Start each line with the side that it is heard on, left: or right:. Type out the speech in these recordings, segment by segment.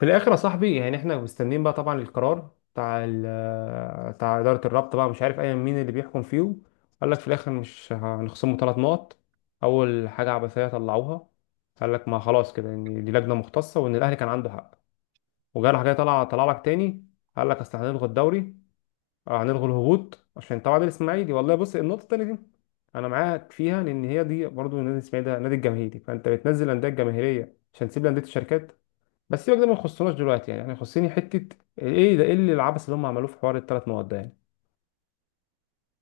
left: في الاخر يا صاحبي، يعني احنا مستنيين بقى طبعا القرار بتاع بتاع اداره الرابطه بقى، مش عارف ايا مين اللي بيحكم فيهم. قال لك في الاخر مش هنخصمه 3 نقط. اول حاجه عبثيه طلعوها. قال لك ما خلاص كده، ان دي لجنه مختصه وان الاهلي كان عنده حق. وجرح جاي طلع لك تاني. قال لك اصل هنلغي الدوري، هنلغي الهبوط عشان طبعا نادي الاسماعيلي. والله بص، النقطه التانيه دي انا معاك فيها، لان هي دي برضو النادي الاسماعيلي، ده نادي الجماهيري، فانت بتنزل الانديه الجماهيريه عشان تسيب انديه الشركات. بس سيبك ده، ما يخصناش دلوقتي يعني، يخصني حته. ايه ده، ايه اللي العبث اللي هم عملوه في حوار ال3 مواد ده يعني؟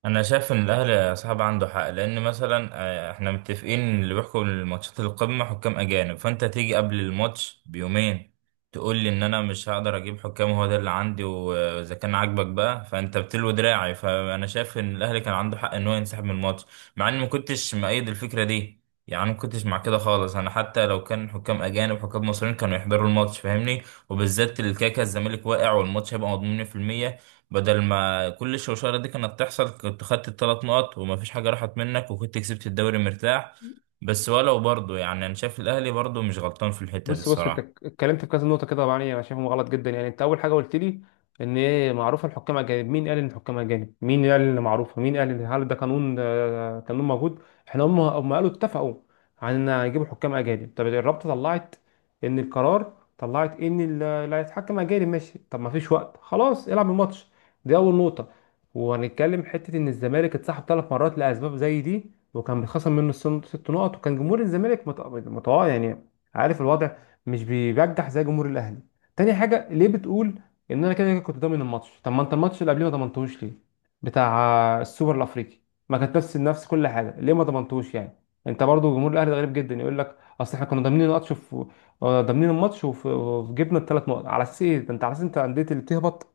right: انا شايف ان الاهلي يا صاحب عنده حق لان مثلا احنا متفقين ان اللي بيحكم الماتشات القمه حكام اجانب، فانت تيجي قبل الماتش بيومين تقول لي ان انا مش هقدر اجيب حكام، هو ده اللي عندي واذا كان عاجبك بقى فانت بتلوي دراعي. فانا شايف ان الاهلي كان عنده حق ان هو ينسحب من الماتش، مع اني ما كنتش مؤيد الفكره دي، يعني ما كنتش مع كده خالص. انا حتى لو كان حكام اجانب حكام مصريين كانوا يحضروا الماتش فاهمني، وبالذات الكاكا الزمالك واقع والماتش هيبقى مضمون 100%. بدل ما كل الشوشرة دي كانت تحصل كنت خدت الثلاث نقط ومفيش حاجة راحت منك وكنت كسبت الدوري مرتاح. بس ولو برضه يعني أنا شايف الأهلي برضه مش غلطان في الحتة دي
left: بص بص، انت
right: الصراحة.
left: اتكلمت في كذا نقطه كده، طبعا يعني انا شايفهم غلط جدا. يعني انت اول حاجه قلت لي ان ايه، معروفه الحكام اجانب. مين قال ان الحكام اجانب؟ مين قال ان معروفه؟ مين قال ان هل ده قانون؟ قانون موجود؟ احنا هم قالوا اتفقوا عن ان هيجيبوا حكام اجانب. طب الرابطه طلعت ان القرار، طلعت ان اللي هيتحكم اجانب، ماشي. طب ما فيش وقت، خلاص العب الماتش. دي اول نقطه. وهنتكلم حته ان الزمالك اتسحب 3 مرات لاسباب زي دي، وكان بيتخصم منه 6 نقط، وكان جمهور الزمالك يعني عارف الوضع، مش بيرجح زي جمهور الاهلي. تاني حاجه، ليه بتقول ان انا كده كده كنت ضامن الماتش؟ طب ما انت الماتش اللي قبليه ما ضمنتهوش ليه؟ بتاع السوبر الافريقي، ما كانت نفس كل حاجه، ليه ما ضمنتهوش يعني؟ انت برضو جمهور الاهلي ده غريب جدا، يقول لك اصل احنا كنا ضامنين الماتش في، ضامنين الماتش وجبنا ال3 نقط. على اساس ايه ده؟ انت على اساس انت، انديه اللي بتهبط،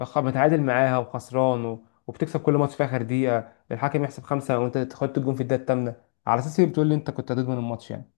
left: متعادل معاها وخسران وبتكسب كل ماتش في اخر دقيقه الحكم يحسب خمسه وانت تحط الجون في الدقيقه الثامنه. على اساس ايه بتقول لي انت كنت هتضمن الماتش يعني؟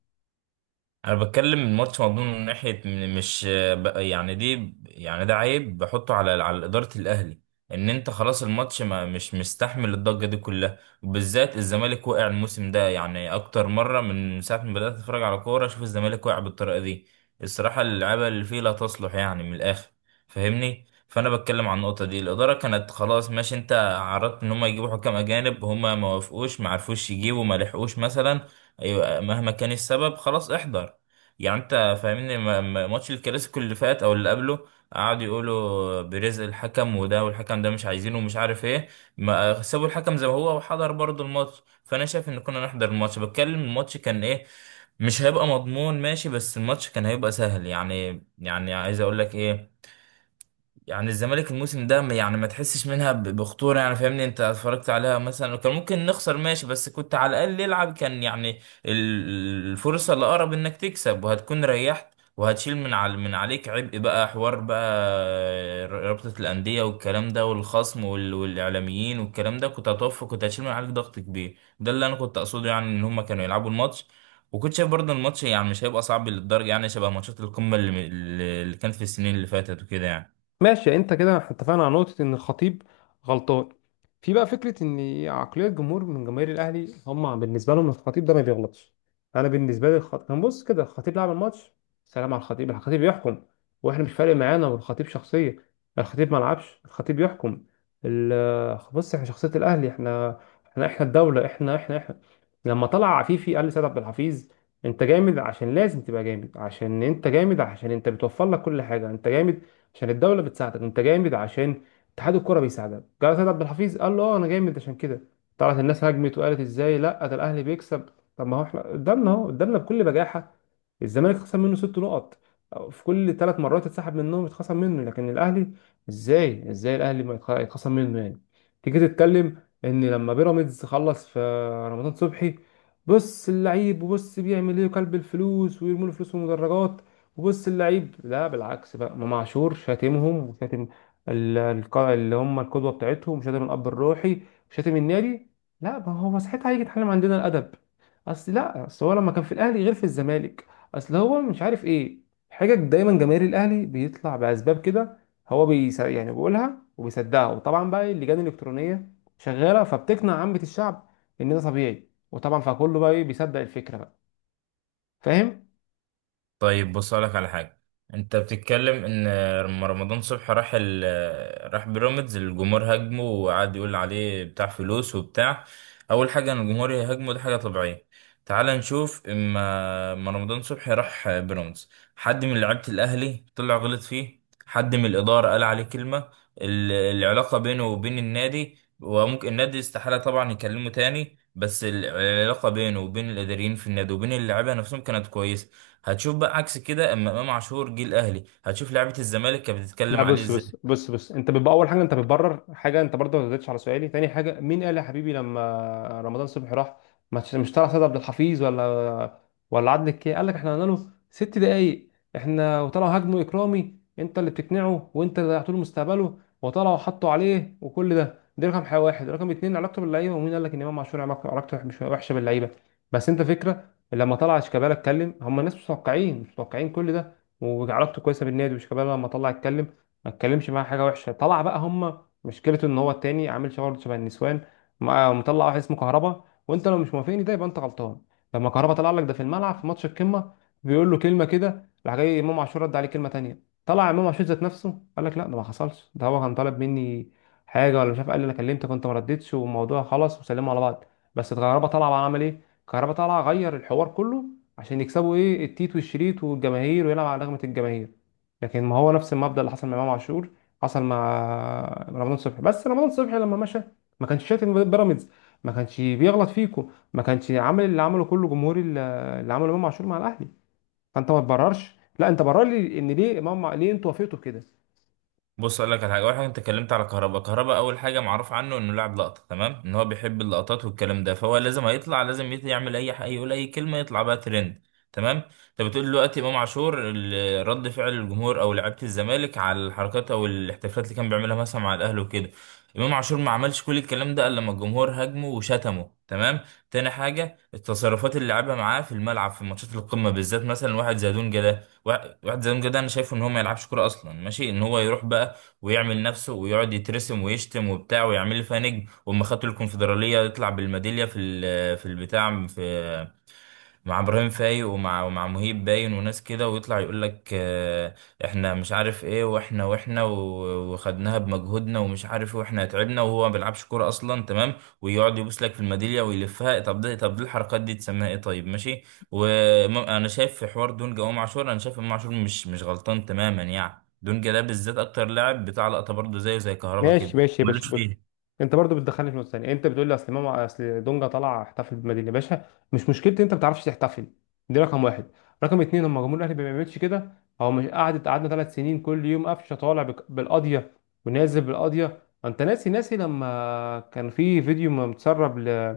right: انا بتكلم الماتش مضمون من ناحيه م- مش ب- يعني دي يعني ده عيب بحطه على اداره الاهلي، ان انت خلاص الماتش ما مش مستحمل الضجه دي كلها، وبالذات الزمالك وقع الموسم ده يعني اكتر مره من ساعه ما بدات اتفرج على كوره اشوف الزمالك وقع بالطريقه دي. الصراحه اللعيبه اللي فيه لا تصلح يعني من الاخر فاهمني. فانا بتكلم عن النقطه دي، الاداره كانت خلاص ماشي انت عرضت ان هم يجيبوا حكام اجانب، هم ما وافقوش ما عرفوش يجيبوا ما لحقوش مثلا، أيوة، مهما كان السبب خلاص احضر يعني انت فاهمني. ماتش الكلاسيكو اللي فات او اللي قبله قعدوا يقولوا بيريز الحكم وده والحكم ده مش عايزينه ومش عارف ايه، ما سابوا الحكم زي ما هو وحضر برضه الماتش. فانا شايف ان كنا نحضر الماتش، بتكلم الماتش كان ايه، مش هيبقى مضمون ماشي بس الماتش كان هيبقى سهل يعني، يعني عايز اقول لك ايه، يعني الزمالك الموسم ده يعني ما تحسش منها بخطورة يعني فاهمني. انت اتفرجت عليها مثلا وكان ممكن نخسر ماشي، بس كنت على الأقل يلعب كان يعني الفرصة اللي أقرب انك تكسب وهتكون ريحت وهتشيل من على عليك عبء بقى، حوار بقى رابطة الأندية والكلام ده والخصم والإعلاميين والكلام ده، كنت هتوفى كنت هتشيل من عليك ضغط كبير. ده اللي أنا كنت أقصده يعني، إن هما كانوا يلعبوا الماتش وكنت شايف برضه الماتش يعني مش هيبقى صعب للدرجة، يعني شبه ماتشات القمة اللي كانت في السنين اللي فاتت وكده يعني.
left: ماشي يعني، انت كده احنا اتفقنا على نقطة ان الخطيب غلطان. في بقى فكرة ان عقلية الجمهور من جماهير الاهلي، هم بالنسبة لهم الخطيب ده ما بيغلطش. انا بالنسبة لي الخطيب كان، بص كده، الخطيب لعب الماتش، سلام على الخطيب. الخطيب يحكم واحنا مش فارق معانا. والخطيب شخصية، الخطيب ما لعبش، الخطيب يحكم. بص، احنا شخصية الاهلي، احنا احنا الدولة، احنا. لما طلع عفيفي قال لسيد عبد الحفيظ انت جامد عشان لازم تبقى جامد، عشان انت جامد، عشان انت بتوفر لك كل حاجة. انت جامد عشان الدوله بتساعدك، انت جامد عشان اتحاد الكوره بيساعدك. جاله سيد عبد الحفيظ قال له اه انا جامد عشان كده. طلعت الناس هجمت وقالت ازاي؟ لا ده الاهلي بيكسب. طب ما هو احنا قدامنا اهو، قدامنا بكل بجاحه الزمالك خسر منه 6 نقط، أو في كل 3 مرات اتسحب منهم، اتخصم منه. لكن الاهلي ازاي، ازاي الاهلي ما يتخ- يتخصم منه يعني؟ تيجي تتكلم ان لما بيراميدز خلص في رمضان صبحي، بص اللعيب وبص بيعمل ايه، وكلب الفلوس ويرموا له فلوس في المدرجات، وبص اللعيب. لا بالعكس بقى، امام عاشور شاتمهم، وشاتم اللي هم القدوه بتاعتهم، وشاتم الاب الروحي، وشاتم النادي. لا ما هو ساعتها هيجي يتعلم عندنا الادب. اصل لا، اصل هو لما كان في الاهلي غير في الزمالك. اصل هو مش عارف ايه. حاجه دايما جماهير الاهلي بيطلع باسباب كده. هو بيس يعني بيقولها وبيصدقها، وطبعا بقى اللجان الالكترونيه شغاله، فبتقنع عامه الشعب ان ده طبيعي، وطبعا فكله بقى ايه، بيصدق الفكره بقى. فاهم؟
right: طيب بص لك على حاجة، انت بتتكلم ان لما رمضان صبحي راح راح بيراميدز الجمهور هاجمه وقعد يقول عليه بتاع فلوس وبتاع. اول حاجة ان الجمهور يهاجمه دي حاجة طبيعية. تعال نشوف، اما رمضان صبحي راح بيراميدز حد من لعيبة الاهلي طلع غلط فيه؟ حد من الادارة قال عليه كلمة؟ العلاقة بينه وبين النادي، وممكن النادي استحالة طبعا يكلمه تاني، بس العلاقة بينه وبين الإداريين في النادي وبين اللعيبة نفسهم كانت كويسة. هتشوف بقى عكس كده اما امام عاشور جه الاهلي هتشوف لعيبه الزمالك كانت
left: لا
right: بتتكلم
left: فاهم.
right: عليه
left: بص انت، بص
right: ازاي.
left: بص بص انت بيبقى، اول حاجه انت بتبرر حاجه، انت برضه ما ردتش على سؤالي. تاني حاجه، مين قال يا حبيبي لما رمضان صبحي راح؟ ما تش- مش طلع سيد عبد الحفيظ، ولا عادل الكي قال لك احنا قلنا له 6 دقايق؟ احنا وطلعوا هاجموا اكرامي، انت اللي بتقنعه، وانت اللي ضيعت له مستقبله، وطلعوا حطوا عليه وكل ده. دي رقم حاجه واحد. رقم اتنين، علاقته باللعيبه، ومين قال لك ان امام عاشور علاقته مش وحشه باللعيبه؟ بس انت فكره، لما طلع شيكابالا اتكلم، هم الناس مش متوقعين مش متوقعين كل ده، وعلاقته كويسه بالنادي. وشيكابالا لما طلع اتكلم، ما اتكلمش معاه حاجه وحشه، طلع بقى هم، مشكلته ان هو التاني عامل شغل شبه النسوان. مطلع واحد اسمه كهربا. وانت لو مش موافقني ده يبقى انت غلطان. لما كهربا طلع لك ده في الملعب في ماتش القمه، بيقول له كلمه كده، راح جاي امام عاشور رد عليه كلمه تانيه، طلع امام عاشور ذات نفسه قال لك لا ده ما حصلش، ده هو كان طالب مني حاجه، ولا مش عارف، قال لي انا كلمتك وانت ما ردتش، والموضوع خلص وسلموا على بعض. بس كهربا طلع بقى عمل ايه؟ كهربا طلع غير الحوار كله عشان يكسبوا ايه، التيت والشريط والجماهير، ويلعب على رغبه الجماهير. لكن ما هو نفس المبدأ اللي حصل مع امام عاشور حصل مع رمضان صبحي. بس رمضان صبحي لما مشى ما كانش شاتم بيراميدز، ما كانش بيغلط فيكم، ما كانش عامل اللي عمله كله جمهوري، اللي عمله امام عاشور مع الاهلي. فانت ما تبررش. لا انت برر لي ان ليه امام، ليه انتوا وافقتوا كده.
right: بص اقول لك على حاجه، اول حاجه انت اتكلمت على كهربا، كهربا اول حاجه معروف عنه انه لاعب لقطه تمام، ان هو بيحب اللقطات والكلام ده، فهو لازم هيطلع لازم يعمل اي حاجه يقول اي كلمه يطلع بقى ترند تمام. انت بتقول دلوقتي امام عاشور رد فعل الجمهور او لعيبه الزمالك على الحركات او الاحتفالات اللي كان بيعملها مثلا مع الاهلي وكده، امام عاشور ما عملش كل الكلام ده الا لما الجمهور هاجمه وشتمه تمام. تاني حاجه التصرفات اللي لعبها معاه في الملعب في ماتشات القمه بالذات، مثلا واحد زي دونجا ده، واحد زي دونجا ده انا شايفه ان هو ما يلعبش كوره اصلا ماشي، ان هو يروح بقى ويعمل نفسه ويقعد يترسم ويشتم وبتاع ويعمل لي فيها نجم، واما خدتوا الكونفدراليه يطلع بالميداليه في في البتاع في مع ابراهيم فايق ومع مهيب باين وناس كده، ويطلع يقول لك احنا مش عارف ايه، وخدناها بمجهودنا ومش عارف ايه، واحنا تعبنا وهو ما بيلعبش كوره اصلا تمام. ويقعد يبوس لك في الميداليه ويلفها، طب ده طب دي الحركات دي تسميها ايه؟ طيب ماشي. وانا شايف في حوار دونجا وامام عاشور انا شايف امام عاشور مش غلطان تماما يعني، دونجا ده بالذات اكتر لاعب بتاع لقطه برضه زيه زي كهربا كده،
left: ماشي ماشي يا باشا،
right: ملوش
left: بص.
right: فيها.
left: انت برضو بتدخلني في نقطه ثانيه، انت بتقول لي اصل امام، اصل دونجا طلع احتفل بالمدينه. يا باشا، مش مشكلتي انت ما بتعرفش تحتفل. دي رقم واحد. رقم اتنين، لما جمهور الاهلي ما بيعملش كده. هو مش قعدت، قعدنا 3 سنين كل يوم قفشه طالع بالقضيه، ونازل بالقضيه. انت ناسي، ناسي لما كان في فيديو متسرب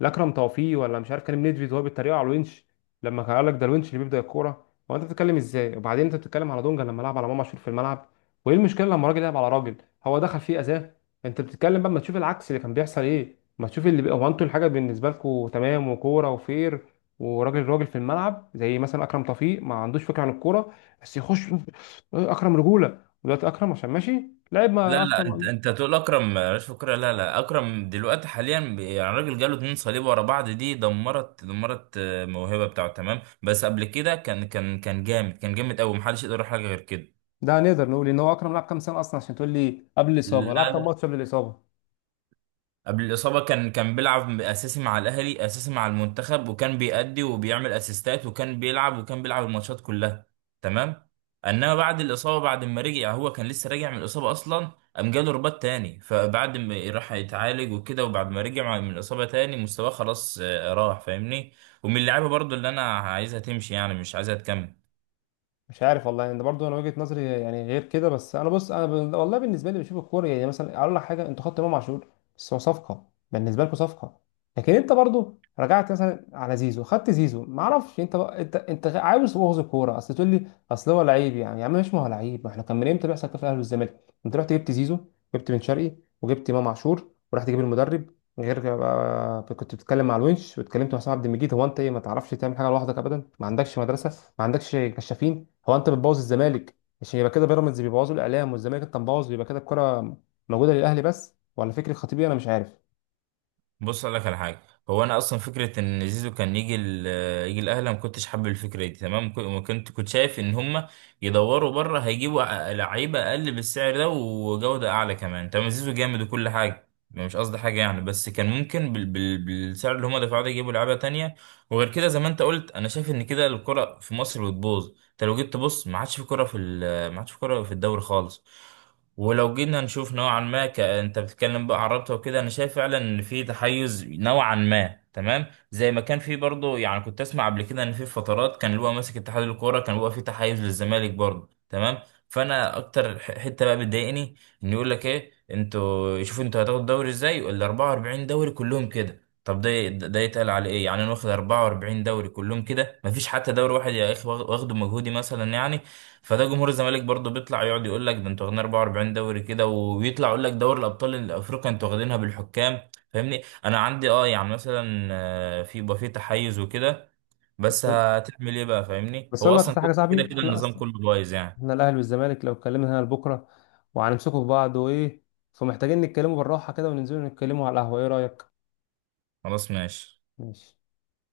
left: لاكرم توفيق، ولا مش عارف كان نيدفيد، وهو بيتريقوا على الونش، لما كان قال لك ده الونش اللي بيبدا الكوره. هو انت بتتكلم ازاي؟ وبعدين انت بتتكلم على دونجا لما لعب على امام عاشور في الملعب، وايه المشكله لما راجل يلعب على راجل؟ هو دخل فيه اذاه؟ انت بتتكلم بقى، ما تشوف العكس اللي كان بيحصل ايه، ما تشوف اللي هو، انتوا الحاجه بالنسبه لكم تمام، وكوره وفير، وراجل راجل في الملعب. زي مثلا اكرم توفيق ما عندوش فكره عن الكوره، بس يخش. اكرم رجوله، ودلوقتي اكرم عشان ماشي لعب
right: لا
left: ما
right: لا، انت
left: اصلا.
right: انت تقول اكرم مش فكرة، لا لا، اكرم دلوقتي حاليا يعني راجل جاله اتنين صليب ورا بعض دي دمرت دمرت الموهبه بتاعته تمام، بس قبل كده كان كان جامد، جامد قوي محدش يقدر يقول حاجه غير كده.
left: ده نقدر نقول ان هو اكرم لعب كام سنه اصلا عشان تقول لي قبل
right: لا
left: الاصابه؟ لعب كام
right: لا،
left: ماتش قبل الاصابه؟
right: قبل الإصابة كان بيلعب أساسي مع الأهلي، أساسي مع المنتخب، وكان بيأدي وبيعمل أسيستات وكان بيلعب وكان بيلعب الماتشات كلها تمام. إنما بعد الإصابة بعد ما رجع هو كان لسه راجع من الإصابة أصلا قام جاله رباط تاني، فبعد ما راح يتعالج وكده وبعد ما رجع من الإصابة تاني مستواه خلاص راح فاهمني. ومن اللعيبة برضو اللي أنا عايزها تمشي يعني مش عايزها تكمل.
left: مش عارف والله يعني، ده برضه انا وجهة نظري يعني، غير كده. بس انا بص، انا والله بالنسبه لي بشوف الكوره يعني. مثلا اقول لك حاجه، انتوا خدتوا امام عاشور، بس هو صفقه، بالنسبه لكم صفقه، لكن انت برضه رجعت مثلا على زيزو، خدت زيزو ما اعرفش. انت بقى انت، انت عاوز تبوظ الكوره؟ اصل تقول لي اصل هو لعيب يعني، يا عم مش، ما هو لعيب، ما احنا كان من امتى بيحصل كده في الاهلي والزمالك؟ انت رحت جبت زيزو، جبت بن شرقي، وجبت امام عاشور، ورحت تجيب المدرب. غير كده بقى، كنت بتتكلم مع الونش، واتكلمت مع حسام عبد المجيد. هو انت ايه، ما تعرفش تعمل حاجه لوحدك ابدا؟ ما عندكش مدرسه، ما عندكش كشافين؟ هو انت بتبوظ الزمالك عشان يبقى كده، بيراميدز بيبوظوا الاعلام، والزمالك انت مبوظ، يبقى كده الكره موجوده للاهلي بس، ولا فكري خطيبي، انا مش عارف.
right: بص اقول لك على حاجه، هو انا اصلا فكره ان زيزو كان يجي يجي الاهلي ما كنتش حابب الفكره دي تمام، كو- ما كنت كنت شايف ان هم يدوروا بره هيجيبوا لعيبه اقل بالسعر ده وجوده اعلى كمان تمام. زيزو جامد وكل حاجه مش قصدي حاجه يعني، بس كان ممكن بالسعر اللي هم دفعوه ده يجيبوا لعيبه تانية. وغير كده زي ما انت قلت انا شايف ان كده الكره في مصر بتبوظ، انت لو جيت تبص ما عادش في كره في ال- ما عادش في كره في الدوري خالص. ولو جينا نشوف نوعا ما انت بتتكلم بقى عن رابطه وكده، انا شايف فعلا ان في تحيز نوعا ما تمام، زي ما كان في برضه يعني كنت اسمع قبل كده ان في فترات كان اللي هو ماسك اتحاد الكوره كان بيبقى في تحيز للزمالك برضه تمام. فانا اكتر حته بقى بتضايقني ان يقول لك ايه انتوا شوفوا انتوا هتاخدوا الدوري ازاي، ال 44 دوري كلهم كده، طب ده ده يتقال على ايه يعني، انا واخد 44 دوري كلهم كده، مفيش حتى دوري واحد يا اخي واخده مجهودي مثلا يعني. فده جمهور الزمالك برضه بيطلع يقعد يقول لك ده انتوا واخدين 44 دوري كده، ويطلع يقول لك دوري الابطال الافريقي انتوا واخدينها بالحكام فاهمني. انا عندي اه يعني مثلا في، يبقى في تحيز وكده، بس هتعمل ايه بقى فاهمني،
left: بس
right: هو
left: اقول لك بس
right: اصلا
left: حاجه يا
right: كده
left: صاحبي،
right: كده
left: احنا
right: النظام
left: اصلا
right: كله بايظ يعني.
left: احنا الاهلي والزمالك لو اتكلمنا هنا لبكره، وهنمسكوا في بعض، وايه، فمحتاجين نتكلموا بالراحه كده، وننزلوا نتكلموا على القهوه. ايه رايك؟
right: خلاص ماشي.
left: ماشي.